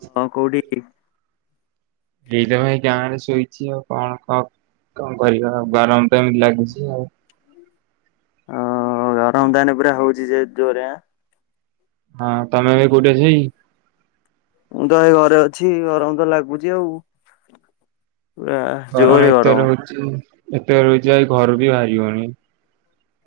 ଅହ କଉଠି? ଏଇ ତ ଭାଇ ଗାଁ ରେ ଶୋଇଛି ଆଉ କଣ କ କଣ କରିବା ଆଉ ଗରମ ଟାଇମ ଲାଗୁଛି ଆଉ। ହ ଆରାମଦାନ ପୁରା ହଉଛି ଯେଉରେ ଆଁ। ହଁ ତମେ ଏ କୋଉଠି ଅଛେଇ? ମୁଁ ତ ଏ ଘରେ ଅଛି ଗରମ ତ ଲାଗୁଛି ଆଉ। ପୁରା। ଗରମ ଏତେ ରହୁଛି ଏତେ ରହୁଛି ଆ ଘରୁ ବି ବାହାରିବନି।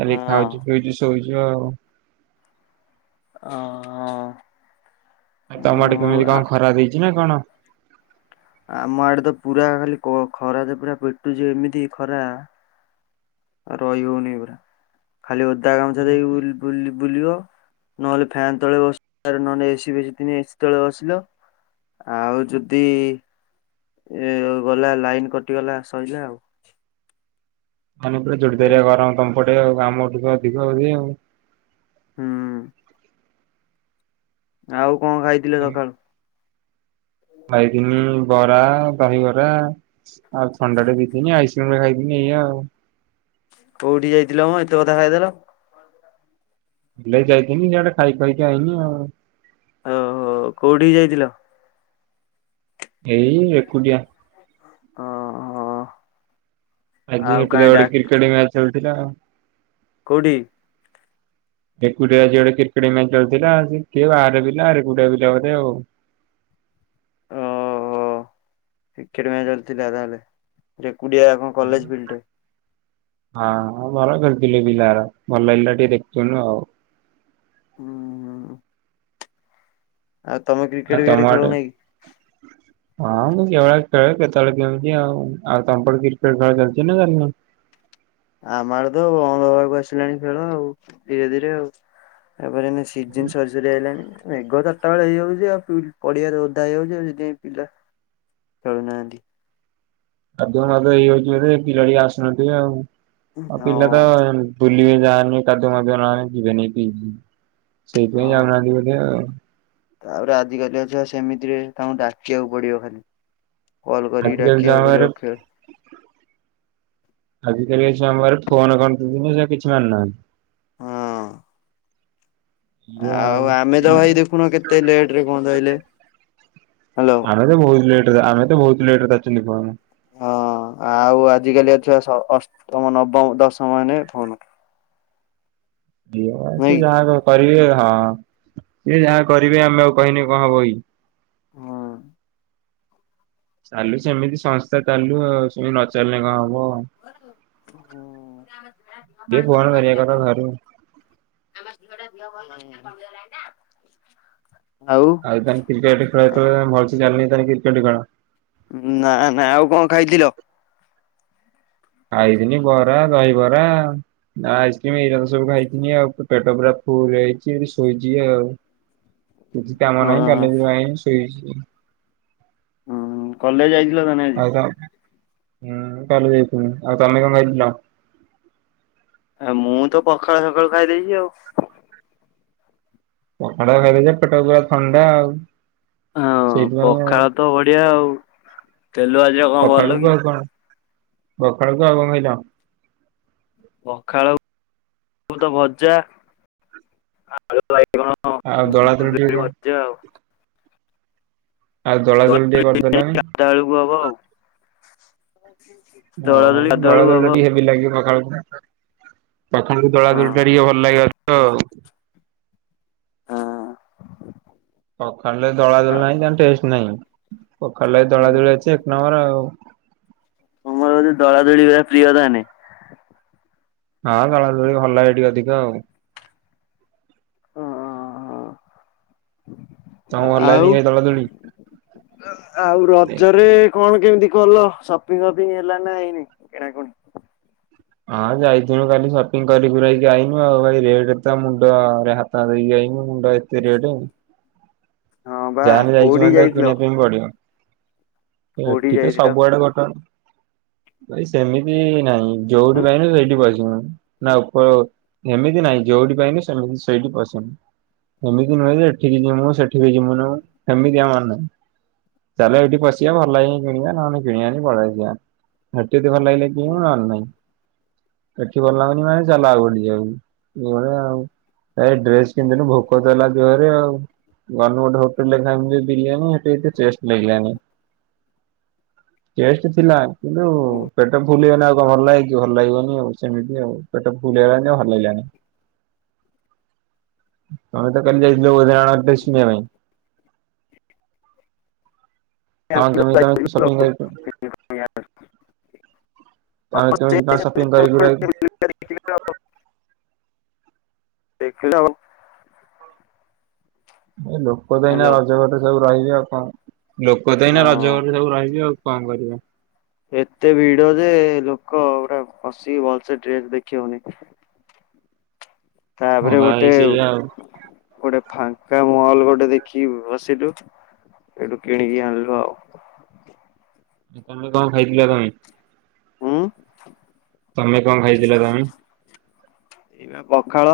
ଖାଲି ହଁ ଆଉ ଖାଉଛି ପିଉଛୁ ଶୋଇଛୁ ଆଉ। ହ [unintelligible] ଆ ତମ ଆଡେକେମିତି ଆ କଣ ଖରାହେଇଛି ନା କଣ? ଆମ ଆଡେ ତ ପୁରା ଖାଲି ଖରା ତ ପୁରା ପେଟୁଛି ଏମିତି ଖରା। ଉ ରହି ହଉନି ପରା ଖାଲି ଓଦା ଗାମୁଛା ଦେଇକି ବୁଲି ବୁଲିବ ନହେଲେ ଫ୍ୟାନ ତଳେ ବସିଲ ନହେଲେ ଏସିି ବେଶ ଏସି ତଳେ ବସିଲ। ଆଉ ଯଦି ଏ ଗଲା ଲାଇନ କଟିଗଲା ସରିଲା ଆଉ। ମାନେ ପୁରା ଜର ଏ ଧାରିଆଗରମ ତମପଟେ ଆଉ ଆମଠୁ ଅଧିକ ହଉଛି ଆଉ। ହୁଁ। ଆଉ କଣ ଖାଇଥିଲେ ସକାଳୁ ବାଇଗଣି ବରା ଦହିବରା ଆଉ ଥଣ୍ଡା ଟେ ଦେଇ ନି ଆଇସ୍କ୍ରିମ ରେ ଖାଇଦିନି ଏୟା ଆଉ [unintelligible] କୋଉଠି ଯାଇଥିଲ ମେ ଏତେ କଥା ଖାଇଦେଲ। ବିଲେଇ ଯାଇଥିଲି ଇଆଡେ ଖାଇ ଖାଇକା ଆଇଲି ଆଉ। ଓହୋ କୋଉଠି ଯାଇଥିଲ। ଏଇ ଏକୁଟିଆ ଓ ହ। ଆଜି ସେଠି ତ ଗୋଟେ କ୍ରିକେଟ ମ୍ୟାଚ ହେଉଥିଲା। କଉଠି? ଏଗୁଡା କ୍ରିକେଟମେଚ ହେଉଥିଲା ଆ ବିଲା ଆ ବିଲା ଆଉ ଓହୋ କ୍ରିକେଟ ମଚ ହେଉଥିଲା ତାହେଲେ ଏକୁଟିଆ। କ କଲେଜ ବିଲ୍ଡଟିଏ। ହଁ ଭଲ ଖେଥିଲୁ ପିଲାର ଭଲ ହେଇା ଟିକେ ଦେଖୁନୁ ଆଉ। ହୁଁଁ [unintelligible] ଆଉ ତମେ କି। କ୍ରିକେଟ ଆ ଫିକେଟ ଖେଳ ତମଆଡେ ନାଇଁ [inaudible] ହଁ ମୁଁ କେଭଳି ଖେଳ କେତେବେଳେ କେମିତି ଆଉ ଆଉ ତମ କ କ୍ରିକେଟ ଖେଳ ଚାଲିଛି ନା ଜାଣିନ ଆମର ତ ଅଣଧ ବାକୁ ଆସିଲାଣି ଖେଳ ଆଉ ଧୀରେ ଧୀରେ ଆଉ [unintelligible] ତାପରେ ସିନ୍ ସଜରି ଆଇଲାଣିେଗ ତ ପଟାବେ ହେଇଯାଉଛି ଆଉ ପଡିଆରେ ଓଧା ହେଇଯାଉଛିସେଥିପାଇଁ ପିଲା ଖେଳୁନାହାଁନ୍ତି। ଆଧ ମତେ ଏଇଯଉଛି ପିଲା ଟ ଆସୁନାହାନ୍ତି ଆ ଆଉ ପିଲା ତ ହଁ ବୁଲିବେ ଯାହାନି କାଦୁ ମଧୁ ନେ ଯିବେନି ସେଇଥିପାଇଁ ହଁ ଯାଉନାହାନ୍ତି ବୋଧେ ଆଉ ତାପରେ ଆଜିକାଲି ଝିଅ ସେମିତିରେ ତାଙ୍କୁ ଡାକିବାକୁ ପଡିବ ଖାଲି। କଲ କରିକି ଆଜିକାଲି ଡାକିବାକୁ ଛୁଆଙ୍କ ପାଖରେ ପଡିବକ୍ଷରେ। ଆଜିକାଲିଆ ଝିଅ ଆମର ଫୋନ କଣ ଜିନିଷ କିଛି ମାନୁ ନାହାନ୍ତି। ହଁ! ଆଉ ଆମେ ତ ଭାଇ ଦେଖୁନ କେତେ ଲେଟ ରେ କଣ ରହିଲେ ହ୍ୟାଲୋ ଆମେ ତ ବହୁତ ଲେଟ ଆମେ ତ ବହୁତ ଲେଟରେ ଅଛନ୍ତିକମ। ହଁ ଆଉ ଆଜିକାଲି ଛୁଆ ଅଷ୍ଟମ ନବମ ଦଶମ ମାନେ ଫୋନ। ଦ ସିଏ ନୁହେଁ କି? ଯାହା କରିବେ ହଁ ସିଏ ଯାହା କରିବେ ଆମେ ଆଉ କହିନି କଣ କହିନେ ହଇ। ହଁ ଚାଲୁ ସେମିତି ସଂସ୍ଥା ଚାଲୁ ଆଉ ସେମିତି ନଚଲିଲେ କଣ ହେବ। [inaudible] ଆଉ? [unintelligible] କ୍ରିକେଟ ଖେଳଥ [unintelligible] କ୍ରିକେଟ ଖେଳ? ନା ନା ଆଉ କଣ ଖାଇଥିଲ? ଆଇଥିନି ବରା ଦହିବରା। ନା ଆଇସ୍କ୍ରିମ ଏଇରା ସବୁ ଖାଇିନି ଆଉ ପେଟ ପୁରା ଫୁଲ ହେଇଛି ଶୋଇଛି ଆଉ। [inaudible] କିଛି କାମ ନାହିଁ ହୁଁ କଲେଜ [unintelligible] ଶୋଇଛି। କଲେଜ ଯାଇଥିଲା [unintelligible] ଆଜି? ଆଉ ତ ହୁଁ ତାଲି [unintelligible] ଆ ମୁଁ ତ ପଖାଳ ସଖାଳୁ ଖାଇଦେଇଛି ଆଉ? ପଖଡା [unintelligible] ପେଟ ପୁରା ଥଣ୍ଡା ଆଉ? ହଁ ସେଇଥିପାଇଁ ଆଉ ପଖାଳ ତ ବଢିଆ ଆଉ ତେଲୁଆ ପଖାଳ ଆଉ କଣ ପଖାଳକୁ [unintelligible] ପଖାଳ [inaudible] ଭଜା। ଆ [inaudible] ଆଉ ଦଳା [unintelligible] ଟିକେ କଣ? ଯାଅ ଆଉ ଦଳା ଦୋଳି ଟିକେ କରିଦେଲଣି? [unintelligible] ହବ ଆଉ? ଓ ଦୋଳା ଦୋଳି ହଉ ଗାଧୁଆ ଦଳା ବେଳକୁ ଦଳି ହବ ଟିକେ ହେବି ଲାଗିବ ପାଖାଳକୁ। [unintelligible] ଦଳା ଦୋଳି ଟା ଟିକେ ଭଲ ଲାଗି ତ ଆଉ? ହଁ। ପଖାଳ ରେ ଦଳା ହଁ ଦଳି ନାହିଁ ତାହେନେ ଟେଷ୍ଟ ନାହିଁ ପଖାଳରେ ଦଳା ହୁଁ ଦଳି ଅଛି ଏକ ନମ୍ବର ଆଉ। ମୁଁ ଭାବୁଛି ଦଳା ଦଳି [unintelligible] ପ୍ରିୟ ତାହାନେ? ହଁ ଦଳା ଦଳି ଭଲ ଲାଗେ ଟିକେ ଅଧିକ ଆଉ। ଆ ତମକୁ ଭଲ ଲାଗେନି ଆଉ। କି ଦଳାଦଳି? ଏ ଆଉ ରଜରେ କଣ କେମିତି କଲ ସପିଙ୍ଗ ଫପିଙ୍ଗ ହେଲା ନା ହେଇନି? କିଣା କୁଣୀ। ହଁ ଯାଇଥିନୁ କାଲି ସପିଙ୍ଗ କରି କୁରାଇକି ଆଇନୁ ଆଉ ଭାଇ ରେଟ ତ ମୁଣ୍ଡରେ ହା ଦେଇକି ଆଇନୁ ମୁଣ୍ଡ ଏତେ ରେଟ। ହଁ ବା ଯାହେନେ ଯାଇଛୁ କୋଉଠିକି ମାନେ ତ ଯାଇଥିଲ କିଣିବା ପାଇଁ ପଡିବ। କୋଉଠିକି ଏଠି ତ ଯାଇଥିଲ? ସବୁଆଡେ ବର୍ତ୍ତମାନ ଭାଇ ସେମିତି ନାଇ। ଯୋଉଠି ପାଇନୁ ସେଇଠି ପଶିନୁ। ନା ଉପର ଏମିତି ନାହିଁ ଯୋଉଠି ପାଇନୁ ସେମିତି ସେଇଠି ପଶିନୁ। ଏମିତି ନୁହେଁ ଯେ ଏଠିକି ଜିମୁ ସେଠିକି ଜିମୁନୁ ସେମିତି ଆମାର ନାଇ। ଚାଲ ଏଇଠି ପଶିବା ଭଲ ଲା [unintelligible] କିଣିବା ନହନେ କିଣିବାନି ପଳେଇ ଆସିବା। ଏଠି ଯଦି ଭଲ ଲାଗିଲା କିଣ ନହେଲେ ନାଇଁ। ଏଠି ଭଲ ଲାଗୁନି ମାନେ ଚାଲ ଆଉ ଗୋଟେ ଜାଗା ଏଇ ଭଳିଆ ଆଉ। ଏ ଡ୍ରେସ କିଣିଦେନୁ ଭୋକ ତ ହେଲା ଜୋରେ ଆଉ ଗନୁ ଗୋଟେ ହୋ ସେଠି ଲେଖା ହେଇଚି ବିରିୟାନୀ ସେଠି ଏତେ ଟେଷ୍ଟ ଲାଗିଲାନି। ଟେଷ୍ଟ ଥିଲା କିନ୍ତୁ ପେଟ ଫୁଲ ହେଇଗଲେ ଆଉ କଣ ଭଲ ଲାଗେ କି ଭଲ ଲାଗିବନି ଆଉ ସେମିତି ଆଉ ପେଟ ଫୁଲ ହେଇଗଲା [unintelligible] ଭଲ ଲାଗିଲାନି। ତମେ ତ କାଲି ଯାଇଥିଲ [unintelligible] ଡ୍ରେସ କିଣିବା ପାଇଁ। କଣ ତମେ ତମେ ସପିଂ କରି [inaudible] ହଁ ତମେ ସେ କେମିତି କଣ ସପିଂ କରି ସେମିତି କୁରାକି [inaudible] [inaudible] ଦେଖିଲ ଦେଖିଲ। ଏ ଲୋକ ତ ଏଇନା ହ୍ୟାଲୋ ରଜ ଫଜ ସବୁ ରହିବେ ଆଉ କଣ। ଲୋକ ତ ଏଇନା ରଜ ହଁ। [unintelligible] ସବୁ ରହିବେ ଆଉ କଣ କରିବେ। ଏତେ ଭିଡ ଯେ ଲୋକ ପୁରା ବସିକି ଭଲସେ ଡ୍ରେସ ଦେଖି ହଉନି। ହଁ ତାପରେ ବା ଗୋଟେ। ଏଇ ସେଇଆ ଆଉ। ଗୋଟେ ଫାଙ୍କା ମହଲ ଗୋଟେ ଦେଖିକି ବସିଲୁ ସେଇଠୁ କିଣିକି ଆଣିଲୁ ଆଉ। ତମେ କଣ ଖାଇଥିଲ ଭାଇ? ହୁଁ। ତମେ କଣ ଖାଇଥିଲ ତମେ? ଏଇ ପା ପଖାଳ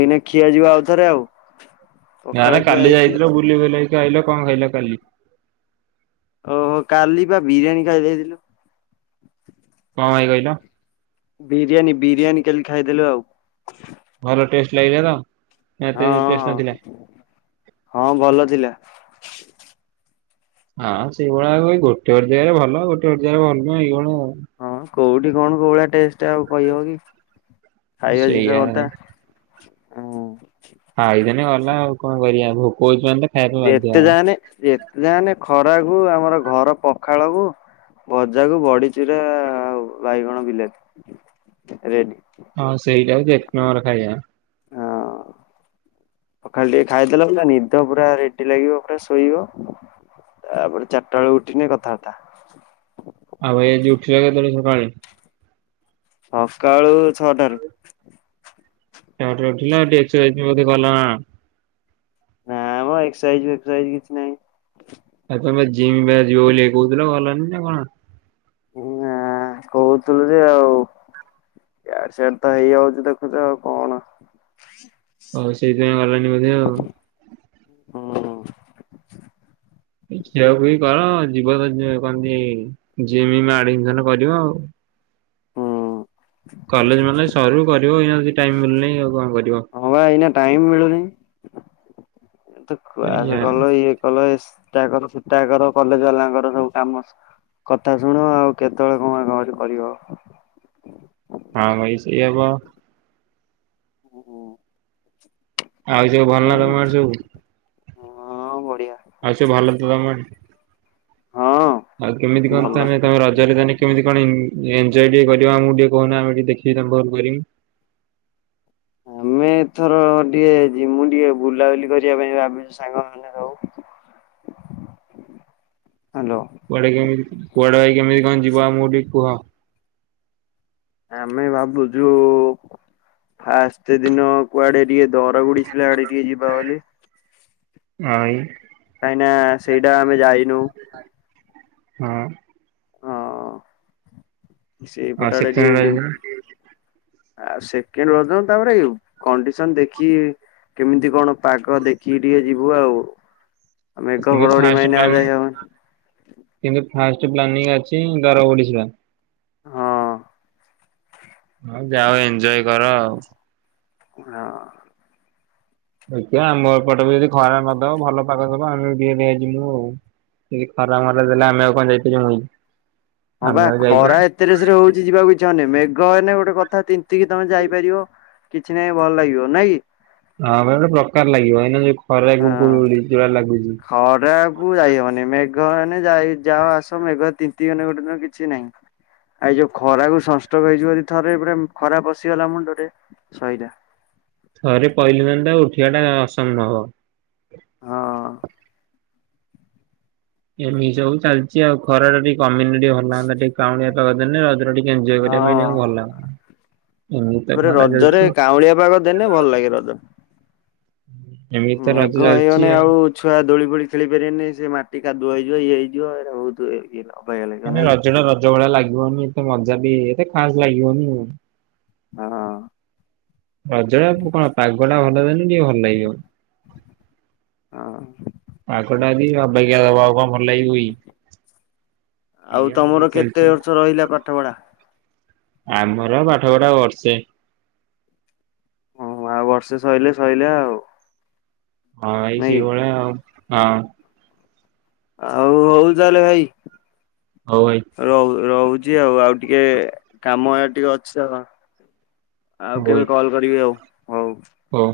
ଏଇନା ଖିଆ ଯିବ ଆଉଥରେ ଆଉ। ପଖାଳ ଆରେ ଖିଆ କାଲି ହେଇଥିଲା। ଯାଇଥିଲ ବୁଲି ବୁଲାଇକି ଆଇଲ କଣ ଖାଇଲ କାଲି? ଓହୋ କାଲି ପା ବିରିୟାନୀ ଖାଇଦେଇଥିଲୁ। କଣ ଭାଇ କହିଲ? ବିରିୟାନୀ ବିରିୟାନୀ କାଲି ଖାଇଦେଲୁ ଆଉ। ଭଲ ଟେଷ୍ଟ ଲାଗିଲା ତ ନା ଏତେ ଟେଷ୍ଟ ହଁ ନଥିଲା? ହଁ ଭଲ ଥିଲା। ହଁ ସେଇଭଳିଆ ଆଉ ଭାଇ ଗୋଟେ ଗୋଟେ ଜାଗାରେ ଭଲ ଗୋଟେ ଗୋଟେ ଜାଗାରେ ଭଲ ନୁହଁ ଏଇଭଳିଆ ଆଉ। ହଁ କୋଉଠି କଣ କୋଉ ଭଳିଆ ଟେଷ୍ଟ ଆଉ କହିହବ କି ଖାଇବା ଜିନିଷ ସେଇଆ କଥା। ଅ ହୁଁ। ଖାଇଦେନେ ଗଲା ଆଉ କଣ କରିବା ଭୋକ ହଉଛି ମାନେ ଖାଇବା ପାଇଁ ବାଧ୍ୟ ଯେତେ ହବା। ଯାହେନେ ଯେତେ ଯାହେନେ ଖରାକୁୁ ଆମର ଘର ପଖାଳକୁୁ। ଭଜାକୁ ବଢ଼ିଚୁରା ଆଉ ବାଇଗଣ ବିଲାତି ରେଡି। ହଁ ସେଇଟା ହଉଚି ଏକ ନମ୍ବର ଖାଇବା। ପଖାଳ ଟିକେ ଖାଇଦେଲ ପୁରା ନିଦ ପୁରା ରେଡି ଲାଗିବ ପୁରା ଶୋଇବ। ତାପରେ ଚାରିଟା ବେଳେ ଉଠିନେ କଥାବାର୍ତ୍ତା। ଆଉ ଏଜି ଉଠିଲ କେତଳେ ସକାଳେ? ସକାଳୁ ଛଅଟାରୁ। [unintelligible] ନା ମ ଏକ୍ସସାଇଜ ଫେକ୍ସସାଇଜି କିଛି ନାହିଁ। ଆଉ ତମେ ଜିମ୍ ବା ଯିବ ବୋଲି କହୁଥିଲ ଗଲାନି ନା କଣ? ନା କହୁଥିଲୁ ଯେ ଆଉ ଇଆଡେ ସେଆଡ ତ ହେଇଯାଉଚି ଦେଖୁଚ ଆଉ କଣ? ଓ ସେଇଥିପାଇଁ ଗଲନି ବୋଧେ ଆଉ। ହଁ। ଖିଆ ଖୁଇ କର ଯିବ ତ କଣନ୍ତି ଜିମ ଆଡିମସନ କରିବ ଆଉ। ହୁଁ କଲେଜ ନହେଲେ ସରୁ କରିବ ଏଇନା ଯଦି ମିଳୁନାହିଁ ଆଉ କଣ କରିବ। ହଁ ବା ଏଇନା ଟାଇମ୍ ମିଳୁନାହିଁ। ତ ସେଇଆ କ୍ଲାସକଲ ଇଏ କଲ ଇସ୍ଟା କର ସେଟା କର କଲେଜ ବାଲାଙ୍କର ସବୁ କାମ। କଥା ଶୁଣ ଆଉ କେତେବେଳେ କଣ ନହେଲେ [unintelligible] କରିବ। ହଁ ଭାଇ ସେଇଆ ବା। ଓ ହୋ। ଆଉ ସବୁ ଭଲ ନା ତମ ଆଡେ ସବୁ? ହଁ ବଢିଆ। ଆଉ ସବୁ ଭଲତ ତମ ଆଡେ। ହଁ ଆଉ କେମିତି କଣ ଭଲ। ତାହାନେ ତମ ରଜରେ ତାଆନେ କେମିତି କଣ ଇନ ଏନଜୟ ଟିକେ କରିବ ଆମକୁ ଟିକେ କହୁନ ଆମେ ଟିକେ ଦେଖିକି ତାଙ୍କ ପାଖରୁ କରିବୁ। ଆମେ ଏଥର ଟିକେ ଯିମୁ ଟିକେ ବୁଲାବୁଲି କରିବା ପାଇଁ ଭାବିଚୁ ସାଙ୍ଗ ମାନେ। ଆଉ ହ୍ୟାଲୋ କୁଆଡେ କେମିତି କୁଆଡେ ଭାଇ କେମିତି କଣ ଯିବ ଆମକୁ ଟିକେ କୁହ? ଆମେ ଭାବୁଚୁ ଫାଷ୍ଟ ଦିନ କୁଆଡେ ଟିକେ ଦର ବୁଢୀ ଶିଳା ଆଡେ ଟିକେ ଯିବା ବୋଲି। ଆଇ କାଇଁନା ସେଇଟା ଆମେ ଯାଇନୋଉ। ହଁ ହଁ ଆଉ ସେଇପଟ ଆଡେ ସେକେଣ୍ଡ ଟିକେ ରଜ ଯିମୁ। ଦିନ ଆଉ ସେକେଣ୍ଡ ରଜ ତାପରେ କଣ୍ଡିସନ ଦେଖି କେମିତି କଣ ପାଗ ଦେଖିକି ଟିକେ ଯିବୁ ଆଉ। ମେଘ କିନ୍ତୁ ଘଡ଼ଘଡ଼ି ଫାଷ୍ଟ ମାଇଲେ ଆଉ ପ୍ଲାନିଂ ଯାଇ ହବନି। କିନ୍ତୁ ଫାଷ୍ଟ ପ୍ଲାନିଂ ଅଛି ଦର ବୁଢୀ ଶିଳା। ହଁ ହଁ ଯାଅ ଏନଜୟ କର ଆଉ। ହଁ ଦେଖିଆ ଆମ ଘର ପଟେ ବି ଯଦି ଖରା ନଦବ ଭଲ ପାଗ ଦବ ଆମେ ବି ଦେଖିଆ ଯିମୁ ଆଉ। ଟିକେ ଖରା ମରା ଦେଲେ ଆମେ ଆଉ କଣ ଯାଇ ପାରିମୁକି। ହଁ ବା ଖରା ଏତେରେସରେ ହଉଛି ଯିବାକୁ ଇଛା ହୋଉନି ମେଘ ହେନେ ଗୋଟେ କଥା ତିନ୍ତିକି ତମେ ଯାଇପାରିବ। କିଛି ନାଇଁ ଭଲ ଲାଗିବ ନାଇଁ କି? ହଁ। [unintelligible] ଖରାକୁ ଯାଇହବନି ମେଘ ମାନେ ଯାଇ ଯାଅ ଆସ ମେଘରେ ତିନ୍ତି ଗଲେ ଗୋଟେ ଦିନ କିଛି ନାହିଁ ଆଇ ଯଉ ଖରାକୁ ସଂଷ୍ଟ୍ରୋକ୍ ହେଇଯିବ ଯଦି ଥରେ ଖରା ପଶିଗଲା ମୁଣ୍ଡରେ ସଇଲା। ଥରେ ପଇଲି ମାନେ ଟା ଉଠିବା ଟା ଅସମ୍ଭବ। ହଁ। ଏମିତି ସବୁ ଚାଲିଚି ଆଉ ଖରା ଟା ଟିକେ କମିନେ ଟିକେ ଭଲ ଲାଗନ୍ତା ଟିକେ କାଉଁଳିଆ ପାଗ ଦେଲେ ରଜରେ ଟିକେ ଏଞ୍ଜୟ୍ କରିବା ପାଇଁ ହଁ। ଟିକେ ଭଲ୍ ଲାଗନ୍ତା। ଏମିତି ତ ତାପରେ ଖରା ରଜରେ ଚାଲିଛି କାଉଁଳିଆ ପାଗ ଦେନେ ଭଲ୍ ଲାଗେ ରଜ। ଏମିତି ତ ମେଘ ରଜ ହେଇଗନେ ଚାଲିଚି ଆଉ। ଛୁଆ ଦୋଳି ଫୋଳି ଖେଳି ପାରିବେନି ସେ ମାଟି କାଦୁଅ ହେଇଯିବ ଇଏ ହେଇଯିବ ଏରା ବହୁତୁ ଇଏ ଅବାଗିଆ ଲାଗିବ ମାନେ ନାଇଁ କି ରଜ ଟା ରଜ ଭଳିଆ ଲାଗିବନି ଏତେ ମଜା ବି ଏତେ ଖାସ୍ ଲାଗିବନି ଆଉ। [unintelligible] ରଜରେ ଆଉ କଣ ପାଗ ଟା ଭଲ ଦେଲେ ଟିକେ ଭଲ ଲାଗିବ। [inaudible] ପାଗଟା ଯଦି ଅବାଗିଆ ଦବ ଆଉ କଣ ଭଲ ଲାଗିବ କି। ଆଉ ଏଇଆ ତମର ଏମିତି କେତେ ଚାଲିଛି ବର୍ଷ ରହିଲା ପାଠପଢା? ଆମର ପାଠ ପଢା ବର୍ଷେ। ଓହୋ ଆଉ ବର୍ଷେ ସଇଲେ ସଇଲା ଆଉ। ହଁ ଭାଇ ସେଇ ନାଇଁ କି? ସେଇଭଳିଆ ଆଉ ହଁ। ଆଉ ହଉ ତାହେଲେ ଭାଇ ହଉ ଭାଇ। ରହୁ -ରହୁଚି ଆଉ- ଆଉ ଟିକେ କାମ ଇଆଡ଼େ ଟିକେ ଅଛି ତ। ଆଉ କେଭେ କଲ୍ କରିବି ଆଉ। ହଉ।